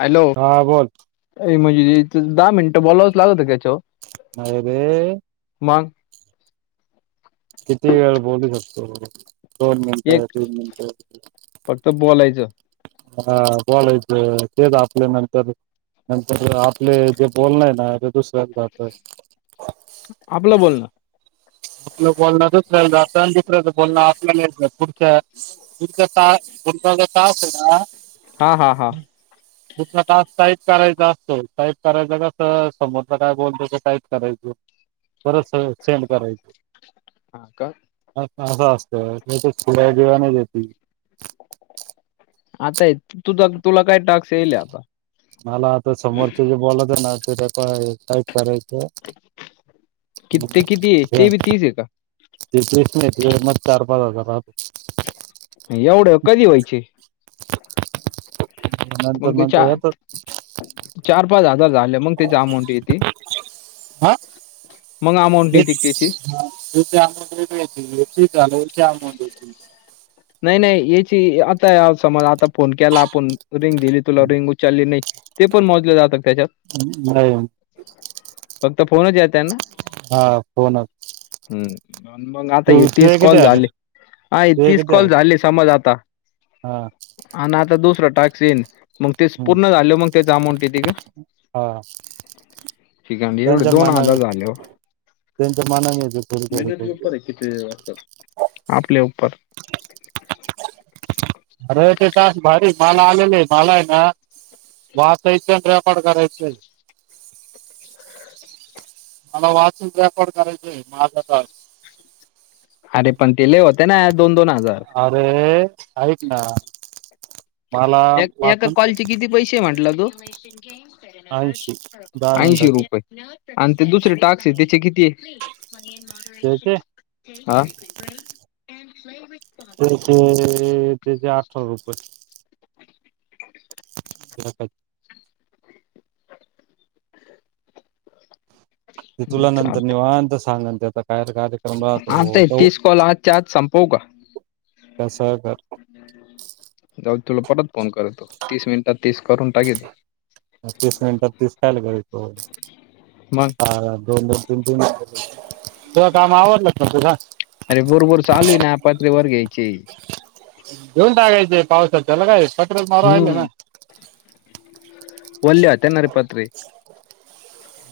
Hello हा बोल. म्हणजे दहा मिनटं बोलावच लागत का? अ रे. मग किती वेळ बोलू एक शकतोोर्मेंटमेंट फक्त बोलायचं हा बॉलेच तेेत आपल्या नंतर नंतर आपले जे बोलण आहे ना ते दुसऱ्यात जातय आपलं बोलणं आपलं बोलण दुसर दुसर बोलं आपल्या अच ना हा हा हा तुठला तास टाईप करायचा असतो टाईप करायचा कसं समोरला काय बोलतो त टाईप करायच बर सेंड करायचं हा का असं असत त्याच्या ड्या जेवाने ये आताय तुझ तुला काय टाक्स येईल आता मला आता समोरचे जे बोलत आहे ना ते काय करायचं कि ते किती आहे ते बी तीस आहे का तेच नाही तिकडे मग चार पाच हजारात एवढं कधी व्हायचे नंतर मग ते नंतर या चार तर चार पाच हजार झाले मग त्याची अमाऊंट येते मग अमाऊंट येते त्याची ते त आमद्याय झालंचे आम नाही नाही याची आता समज आता फोन केला आपण रिंग दिली तुला रिंग उचलली नाही ते पण मोजले जातात त्याच्यात नाही फक्त फोनच य हा फोनच हम्म मग आता तू ये तीस तुझे किती कॉल आले झाले अ तुझे तीस किती कॉल आले झाली समज आता हा आणि आता दुसरं टॅक्सीन मग ते हम्म पूर्ण झाले मग त्या जामं तथे का हा िकण एवढे त्यांच्या दोन मानाने हजार झाले हो त्यांच्या मानाने येते थोडी थोडी मेहनती थोडी उपर थोडी आहे किती आपल्या उपर तास भारी मला आलेले मला आहे ना वाचायचं आणि रेकॉर्ड करायचं. [inaudible] मला वाॉचस रेकॉर्ड करायचंय माझा त अरे पण ते लय होते ना दोन दोन हजार. अरे आहेतऐक ना. मला एका वाचून कॉलचे किती पैसे म्हटलं तू ऐंशी दहा ऐंशी मिनिटाचे रुपये आणि ते दुसरे टाक्स आहे त्याचे किती आहे. त्याचे ह. त्याचे त्याचे अठरा रुपये. [inaudible] ज ते तुला नंतर निवात सांग कायर कार्यक्रम आता हे तोत तीस कॉल आजच्या आज संपवू का? कस जाऊ तुला पटत फोन करतो तीस मिनिटात तीस करून टाकेतो हो दोन दोन तीन तीन तुझ काम आवडलं ना तुझ पात्रे वर घ्यायचे घेऊन टाकायचे पावसा त्याला काय पट्रल मार आहेहिले ना वलि त्यांनारी पात्री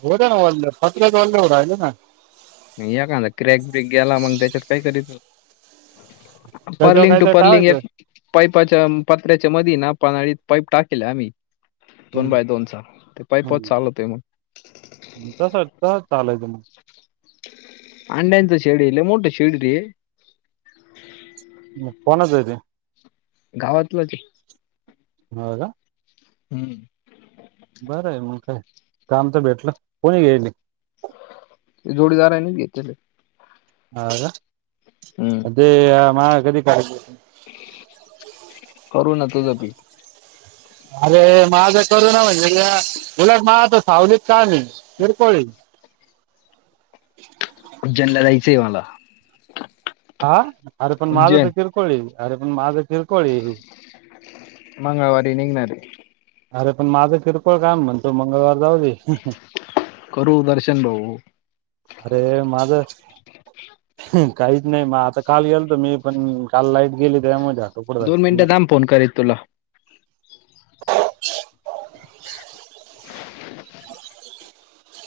होत ना वल् फत्रच वल्ले राहिलं ना या का क्रॅक ब्रेक गेला मग त्याच्यात काय करीत. त्याच्यावर पर्लिंग टू काहीतरी पर्लिंग टाकायचं एक पाईपाच्या पत्र्या च्या म ना पाळीत पाईप टाकलं आम्ही. दोन हम्म बाय दोन चाार ते पाय पत चाल होते मग. तस तस चालयचं मग अंड्यांत शेडी मोठं शेडी र कोणच ते. गावातलंच. होा का. हम्म. बरं आहे मग काय कामच भेटलं कोणी गईल. जोडीदार आहे ना घेतलेले. हा का ते म कधी का.. करू ना तुझपी.. अरे माझं करू ना म्हणजे मुलाग मा आता सावलीत का नाही किरकोळी.. [inaudible] उज्जेनला जायचंय मला. हा.. आरं पण माझं उज्जैन तर किरकोळ आहे, आरे पण माझं क मंगळवारी निघणार आहे. अरं पण माझं किरकोळ काम म्हणतो, मंगळवार जाऊ दे! ह.. हम.. करू दर्शन भाऊ अरे माझं काहीच नाही. मग आता काल गेलतो, मी पण काल लाईट गेली. त्यामुळे झाटोपट दोन झाली मिनिटं थांब, फोन करीत तुला. [inaudible] [inaudible]